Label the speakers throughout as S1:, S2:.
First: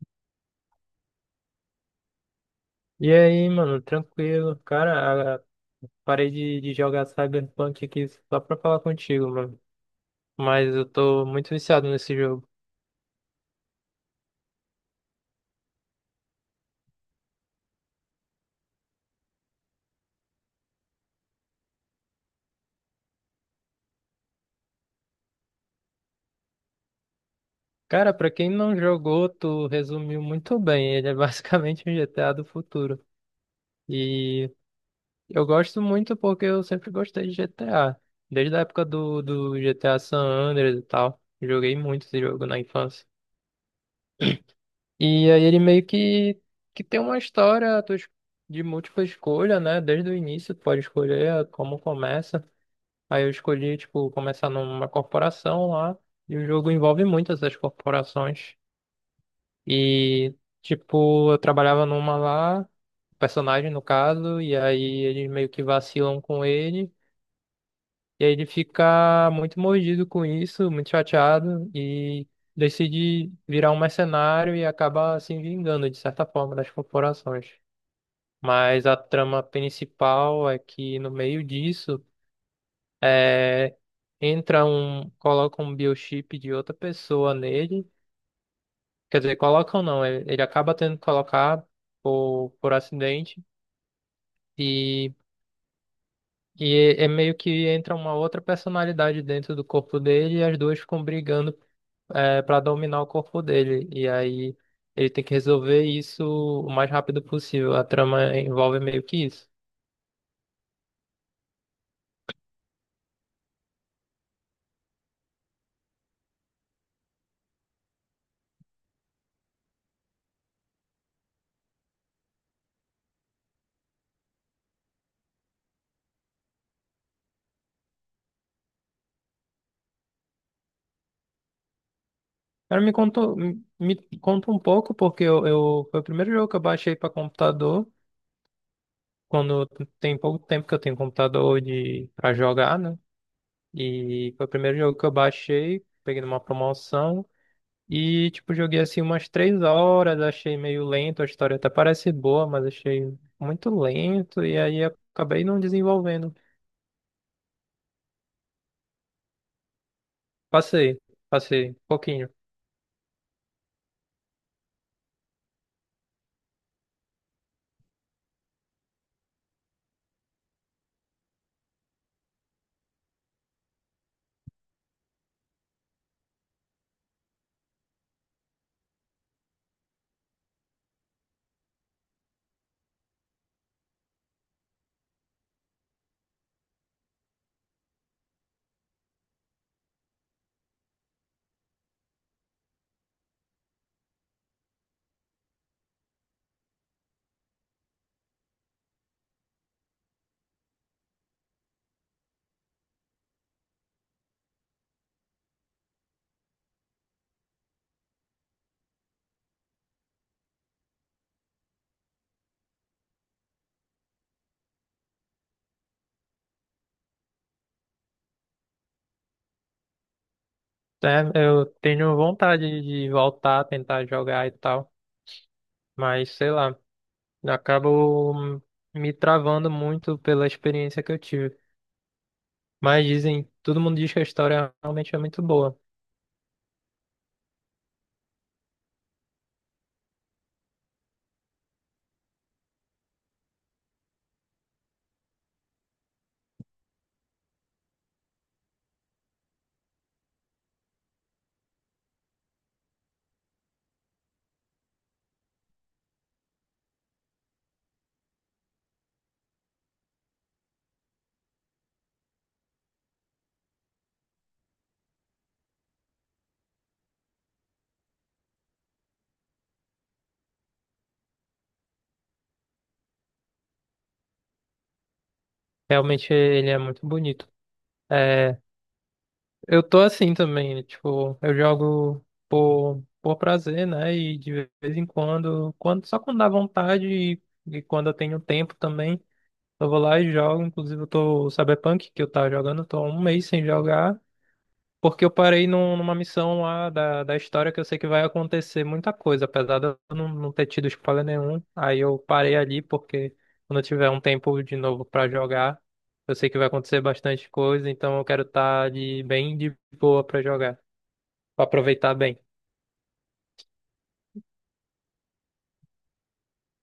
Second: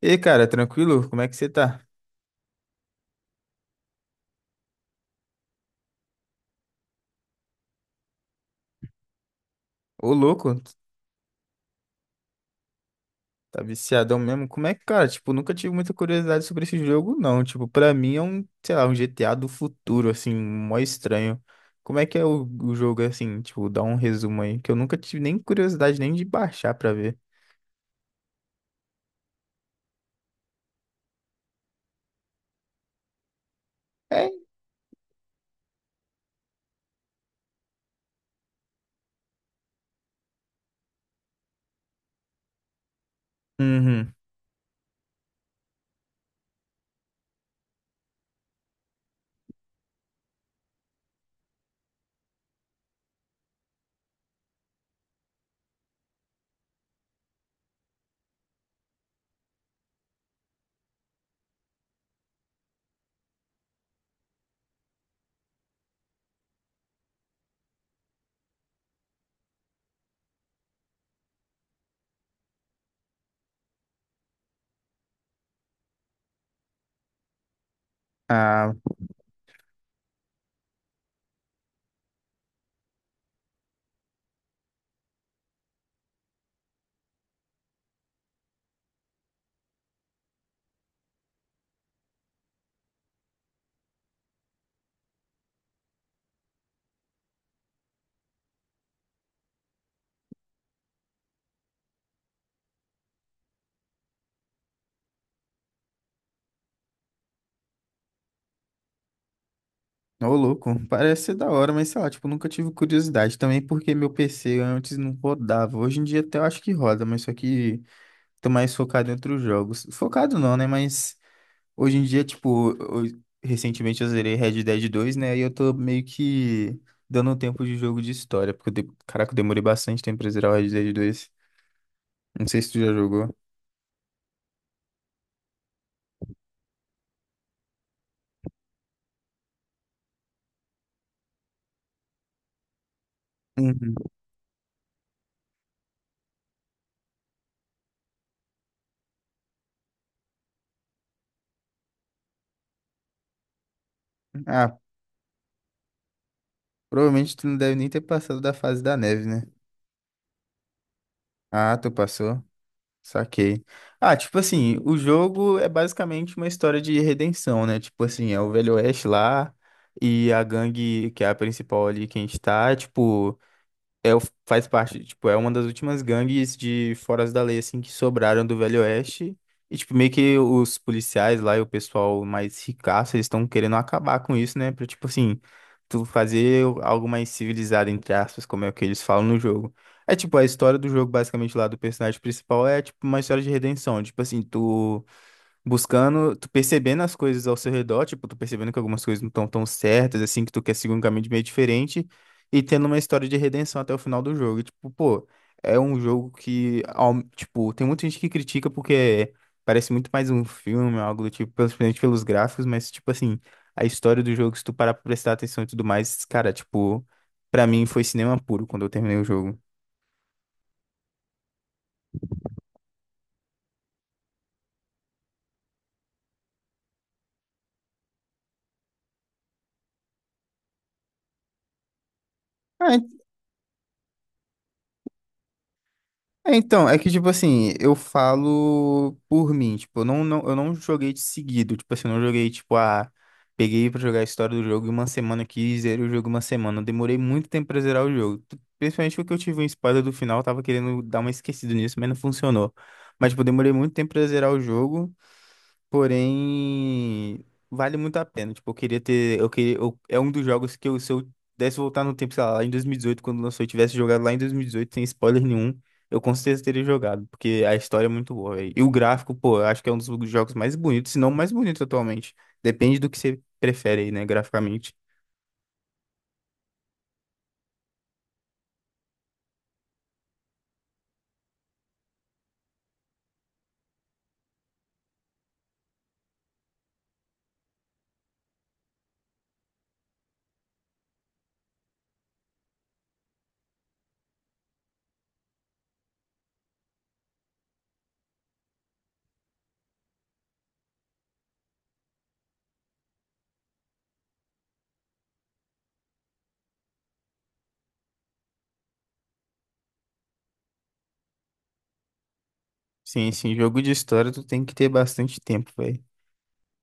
S1: E aí, cara, tranquilo? Como é que você tá?
S2: E aí, mano, tranquilo. Cara, parei de jogar Cyberpunk aqui só pra falar contigo, mano.
S1: Ô, louco,
S2: Mas eu tô muito viciado nesse jogo.
S1: tá viciadão mesmo? Como é que, cara, tipo, nunca tive muita curiosidade sobre esse jogo, não. Tipo, pra mim é um, sei lá, um GTA do futuro, assim, mó estranho. Como é que é o jogo, assim, tipo, dá um resumo aí, que eu nunca tive nem curiosidade nem de baixar pra ver.
S2: Cara, pra quem não jogou, tu resumiu muito bem. Ele é basicamente um GTA do futuro.
S1: É?
S2: E eu gosto muito porque eu sempre gostei de GTA. Desde a época do GTA San Andreas e tal. Joguei muito esse jogo na infância.
S1: Uhum.
S2: E aí ele meio que tem uma história de múltipla escolha, né? Desde o início tu pode escolher como começa. Aí eu escolhi, tipo, começar numa corporação lá. E o jogo envolve muitas das corporações. E, tipo, eu trabalhava numa lá, personagem no caso, e aí eles meio que vacilam com ele. E aí ele fica muito mordido com isso, muito chateado e decide virar um mercenário e acaba se vingando, de certa forma, das corporações.
S1: Ah,
S2: Mas a trama principal é que no meio disso é, entra um, coloca um biochip de outra pessoa nele. Quer dizer, colocam não, ele acaba tendo que colocar por acidente e e meio que entra uma outra personalidade dentro do corpo dele e as duas ficam brigando para dominar o corpo dele. E aí ele tem que resolver isso o mais rápido possível. A trama envolve meio que isso.
S1: ô, louco, parece ser da hora, mas sei lá, tipo, nunca tive curiosidade também, porque meu PC antes não rodava. Hoje em dia até eu acho que roda, mas só que tô mais focado em outros jogos. Focado não, né, mas... Hoje em dia, tipo, recentemente eu zerei Red Dead 2, né? E eu tô meio que dando um tempo de jogo de história, porque, caraca, eu demorei bastante tempo pra zerar o Red Dead 2. Não sei se tu
S2: Cara,
S1: já
S2: me conta,
S1: jogou.
S2: me conta um pouco, porque foi o primeiro jogo que eu baixei para computador, quando tem pouco tempo que eu tenho computador de para jogar, né?
S1: Uhum.
S2: E foi o primeiro jogo que eu baixei, peguei numa promoção. E, tipo, joguei assim umas três horas, achei meio lento, a história até parece boa, mas achei muito lento, e
S1: Ah,
S2: aí acabei não desenvolvendo.
S1: provavelmente tu não deve nem ter passado da fase da neve, né?
S2: Passei, passei,
S1: Ah,
S2: um
S1: tu
S2: pouquinho.
S1: passou. Saquei. Ah, tipo assim, o jogo é basicamente uma história de redenção, né? Tipo assim, é o Velho Oeste lá e a gangue, que é a principal ali que a gente tá, tipo. É, faz parte, tipo, é uma das últimas gangues de foras da lei, assim, que sobraram do Velho Oeste. E, tipo, meio que os policiais lá e o pessoal mais ricaço, eles estão querendo acabar com isso, né? Pra, tipo, assim, tu fazer algo mais civilizado, entre aspas, como é o que eles falam no jogo. É, tipo, a história do jogo, basicamente, lá do personagem principal é, tipo, uma história de redenção. Tipo, assim, tu buscando, tu percebendo as coisas ao seu redor, tipo, tu percebendo que algumas coisas não estão tão certas, assim, que tu quer seguir um caminho de meio diferente, e tendo uma história de redenção até o final do jogo. E, tipo, pô, é um jogo que, tipo, tem muita gente que critica porque parece muito mais um filme, algo do tipo, principalmente pelos gráficos, mas, tipo, assim, a história do jogo, se tu parar pra prestar atenção e tudo mais, cara, tipo, pra mim foi cinema puro quando eu terminei o jogo.
S2: É, eu tenho vontade de voltar, tentar jogar e tal, mas sei lá, acabo me travando muito pela experiência que eu tive. Mas dizem, todo mundo diz que a história realmente é muito boa.
S1: É, então, é que, tipo assim, eu falo por mim, tipo, eu não joguei de seguido, tipo assim, eu não joguei, tipo, ah, peguei pra jogar a história do jogo e uma semana aqui, e zerei o jogo uma semana, eu demorei muito tempo pra zerar o jogo. Principalmente porque eu tive um spoiler do final, eu tava querendo dar uma esquecida nisso, mas não funcionou, mas, tipo, eu demorei muito tempo pra zerar o jogo. Porém, vale muito a pena. Tipo, eu queria ter. É um dos jogos que eu, se eu pudesse voltar no tempo, sei lá, lá em 2018, quando lançou, eu tivesse jogado lá em 2018, sem spoiler nenhum, eu com certeza teria jogado, porque a história é muito boa, véi. E o gráfico, pô, eu acho que é um dos jogos mais bonitos, se não o mais bonito atualmente. Depende do que você prefere aí, né, graficamente.
S2: Realmente ele é muito bonito. É, eu tô assim também, tipo, eu jogo por prazer, né? E de vez em quando, quando, só quando dá vontade e quando eu tenho tempo também. Eu vou lá e jogo. Inclusive, eu tô o Cyberpunk que eu tava jogando, eu tô há um mês sem jogar. Porque eu parei numa missão lá da história que eu sei que vai acontecer muita coisa, apesar de eu não ter tido spoiler nenhum. Aí eu parei ali porque quando eu tiver um tempo de novo pra jogar, eu sei que vai acontecer bastante coisa, então eu quero estar de bem de boa pra jogar, pra aproveitar bem.
S1: Sim, sim, jogo de história tu tem que ter bastante tempo, velho.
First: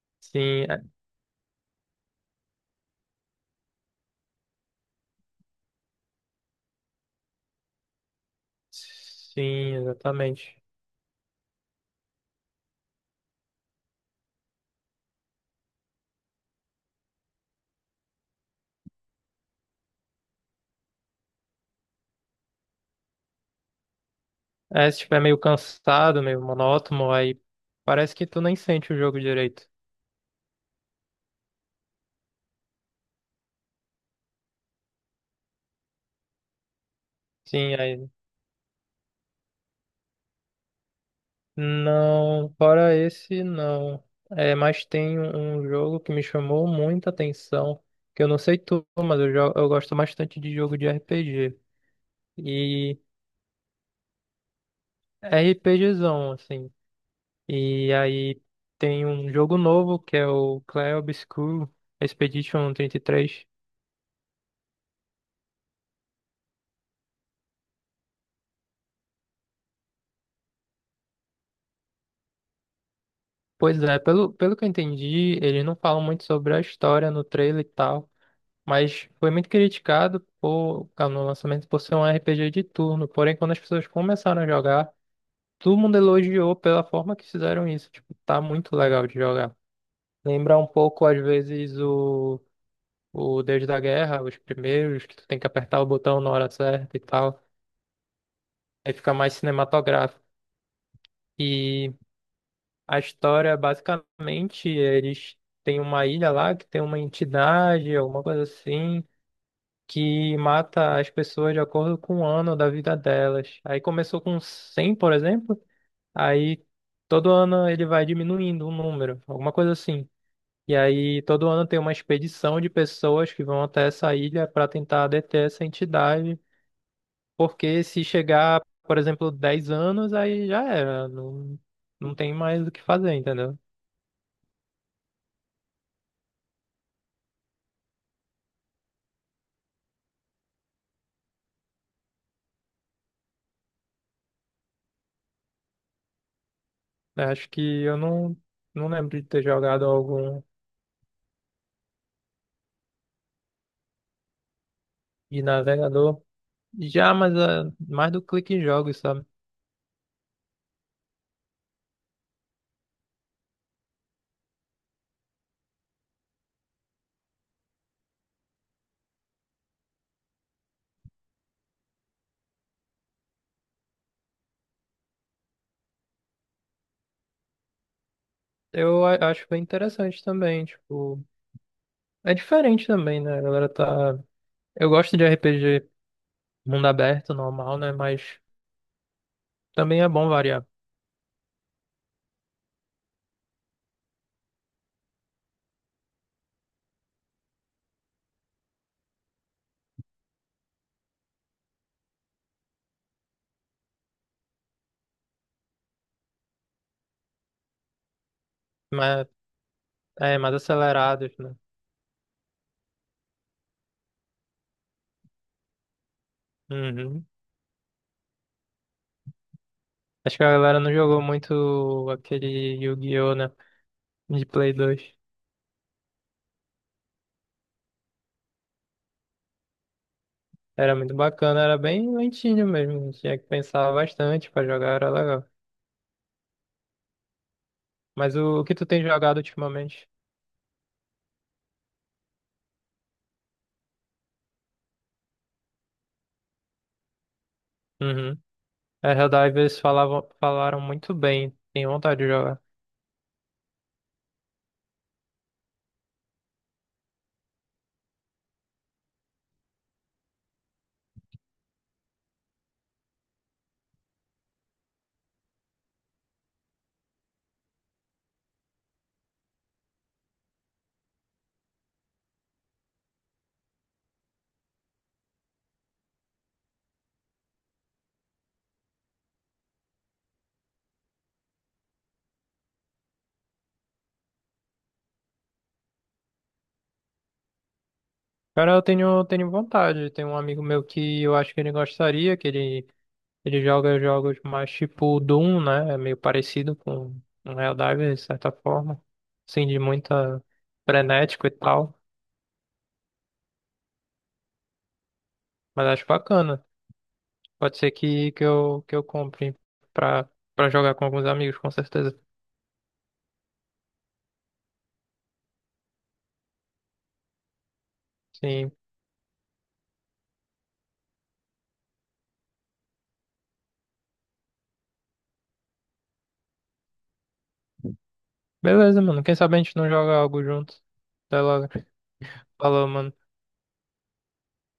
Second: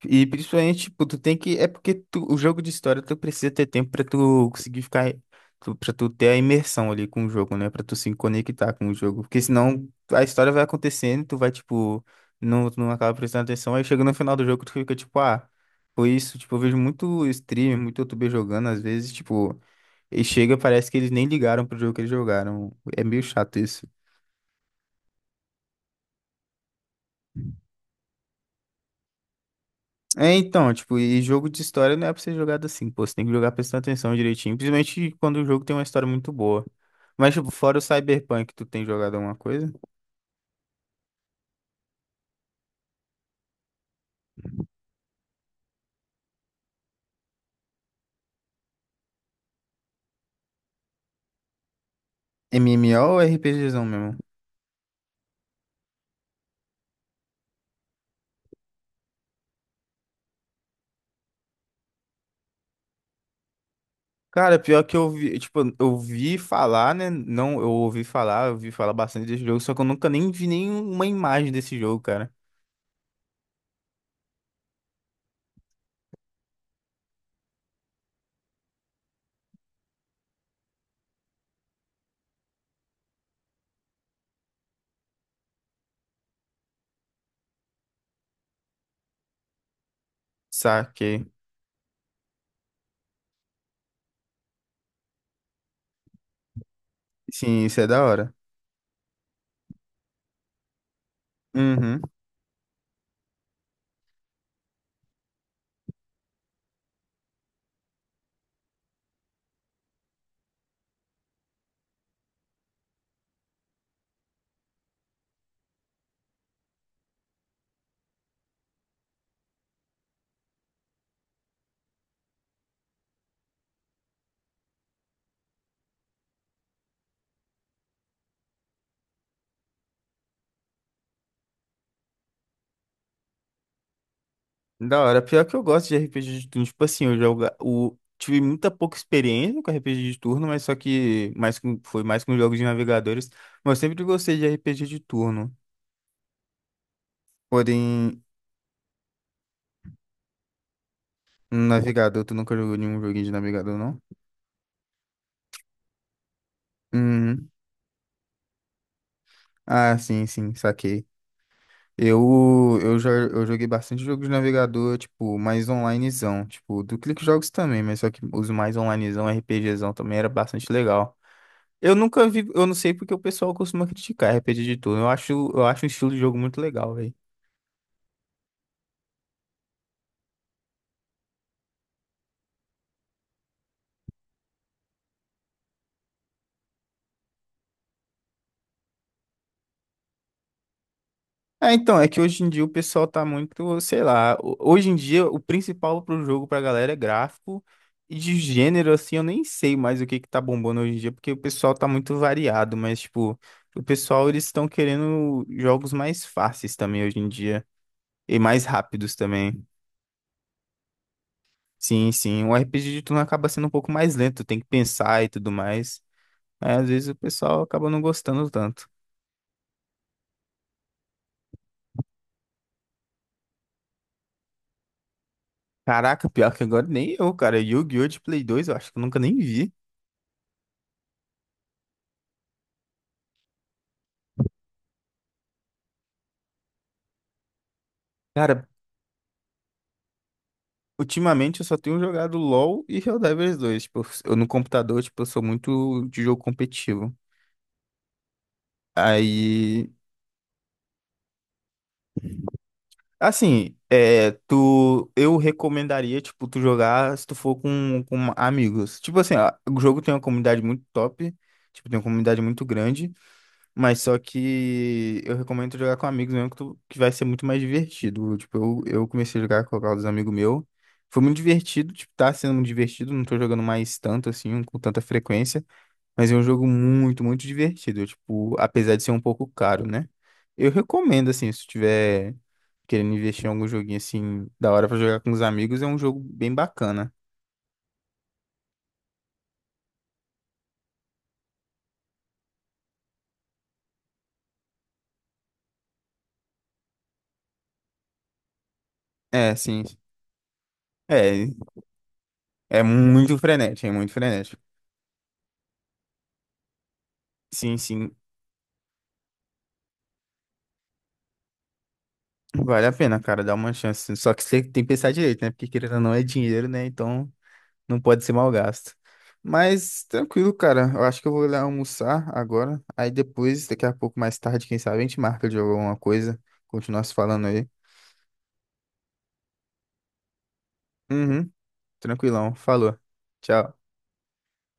S1: E
S2: Sim,
S1: principalmente, tipo, tu tem que. É porque o jogo de história tu precisa ter tempo pra tu conseguir ficar. Tu, pra tu ter a imersão ali com o jogo, né? Pra tu se conectar com o jogo. Porque
S2: sim,
S1: senão a história
S2: exatamente.
S1: vai acontecendo, tu vai, tipo. Não, tu não acaba prestando atenção. Aí chega no final do jogo, tu fica tipo, ah, foi isso. Tipo, eu vejo muito streamer, muito youtuber jogando, às vezes, tipo. E chega, parece que eles nem ligaram pro jogo que eles jogaram. É meio chato isso.
S2: É, se estiver meio cansado, meio monótono, aí parece que tu nem sente o jogo direito.
S1: É, então, tipo, e jogo de história não é pra ser jogado assim, pô, você tem que jogar prestando atenção direitinho, principalmente quando o jogo tem uma história muito boa. Mas, tipo,
S2: Sim,
S1: fora o
S2: aí.
S1: Cyberpunk, tu tem jogado alguma coisa?
S2: Não, fora esse, não. É, mas tem um jogo que me chamou muita atenção, que eu não sei tu, mas eu gosto bastante de jogo de RPG. E
S1: MMO ou RPGzão mesmo?
S2: RPGzão, assim. E aí tem um jogo novo que é o Clair Obscur Expedition 33.
S1: Cara, pior que eu vi, tipo, eu vi falar, né? Não, eu ouvi falar bastante desse jogo, só que eu nunca nem vi nenhuma imagem desse jogo, cara.
S2: Pois é, pelo que eu entendi, eles não falam muito sobre a história no trailer e tal. Mas foi muito criticado por, no lançamento por ser um RPG de turno. Porém, quando as pessoas começaram a jogar, todo mundo elogiou pela forma que fizeram isso. Tipo, tá muito legal de jogar. Lembra um pouco, às
S1: Saquei.
S2: vezes, o Deus da Guerra, os primeiros, que tu tem que apertar o botão na hora certa e tal.
S1: Sim, isso é da hora.
S2: Aí fica mais cinematográfico. E
S1: Uhum.
S2: a história, basicamente, eles têm uma ilha lá que tem uma entidade, alguma coisa assim, que mata as pessoas de acordo com o ano da vida delas. Aí começou com 100, por exemplo, aí todo ano ele vai diminuindo o número, alguma coisa assim. E aí todo ano tem uma expedição de pessoas que vão até essa ilha para tentar deter essa entidade, porque se chegar, por exemplo, 10 anos, aí já era, não, não tem mais o que fazer, entendeu?
S1: Da hora, pior que eu gosto de RPG de turno. Tipo assim, tive muita pouca experiência com RPG de turno, mas só que mais com... foi mais com jogos de navegadores. Mas eu sempre gostei de RPG de turno.
S2: Eu acho que eu
S1: Porém,
S2: não, não lembro de ter jogado algum
S1: um navegador, tu nunca jogou nenhum joguinho de navegador, não?
S2: de navegador. Já, mas
S1: Uhum.
S2: é mais do clique em jogos, sabe?
S1: Ah, sim, sim, saquei. Eu joguei bastante jogos de navegador, tipo, mais onlinezão. Tipo, do Clique Jogos também, mas só que os mais onlinezão, RPGzão também era bastante legal. Eu nunca vi, eu não sei porque o pessoal costuma criticar RPG de turno. Eu acho um estilo de jogo muito legal, velho.
S2: Eu acho bem interessante também, tipo, é diferente também, né? A galera tá. Eu gosto de RPG mundo aberto, normal, né? Mas também é bom variar.
S1: É, então, é que hoje em dia o pessoal tá muito, sei lá, hoje em dia o principal pro jogo pra galera é gráfico e de gênero assim, eu nem sei mais o que que tá bombando hoje em dia, porque o pessoal tá muito variado, mas tipo, o pessoal eles estão querendo jogos mais fáceis também hoje em dia e mais rápidos
S2: Mas
S1: também.
S2: é mais acelerados, né?
S1: Sim, sim, o RPG de turno acaba sendo um pouco mais lento, tem que pensar e tudo mais. É, às vezes o
S2: Uhum.
S1: pessoal acaba não gostando tanto.
S2: Acho que a galera não jogou muito aquele Yu-Gi-Oh, né? De Play 2.
S1: Caraca, pior que agora nem eu, cara. Yu-Gi-Oh! De Play 2, eu acho que eu nunca nem vi.
S2: Era muito bacana, era bem lentinho mesmo. Tinha que pensar bastante pra jogar, era legal. Mas o
S1: Cara,
S2: que tu tem jogado ultimamente?
S1: ultimamente eu só tenho jogado LoL e Helldivers 2. Tipo, eu no computador, tipo, eu sou muito de jogo competitivo.
S2: Uhum. É, Helldivers
S1: Aí,
S2: falavam, falaram muito bem. Tenho vontade de jogar.
S1: assim, é, tu, eu recomendaria, tipo, tu jogar se tu for com amigos. Tipo assim, ó, o jogo tem uma comunidade muito top, tipo, tem uma comunidade muito grande. Mas só que eu recomendo jogar com amigos mesmo, que, que vai ser muito mais divertido. Tipo, eu comecei a jogar com alguns amigos meu. Foi muito divertido, tipo, tá sendo muito divertido. Não tô jogando mais tanto, assim, com tanta frequência. Mas é um jogo muito divertido. Tipo, apesar de ser um pouco caro, né? Eu recomendo, assim, se tu tiver querendo investir em algum joguinho, assim, da hora pra jogar com os amigos, é um jogo bem bacana.
S2: Cara, eu tenho, tenho vontade. Tem um amigo meu que eu acho que ele gostaria, ele joga jogos mais tipo Doom, né? É meio parecido com um Helldivers, de certa forma.
S1: É,
S2: Assim, de
S1: sim.
S2: muita frenético
S1: É,
S2: e tal.
S1: é muito frenético, é muito frenético.
S2: Mas acho bacana. Pode
S1: Sim,
S2: ser
S1: sim.
S2: que eu compre pra, pra jogar com alguns amigos, com certeza.
S1: Vale a pena, cara, dar uma chance. Só que você tem que pensar direito, né? Porque querendo ou não é dinheiro, né? Então não pode ser mal
S2: Sim.
S1: gasto. Mas tranquilo, cara. Eu acho que eu vou lá almoçar agora. Aí depois, daqui a pouco, mais tarde, quem sabe, a gente marca de alguma coisa. Continuar se falando aí.
S2: Beleza, mano. Quem sabe a gente não joga algo junto. Até
S1: Uhum,
S2: logo.
S1: tranquilão.
S2: Falou,
S1: Falou.
S2: mano.
S1: Tchau.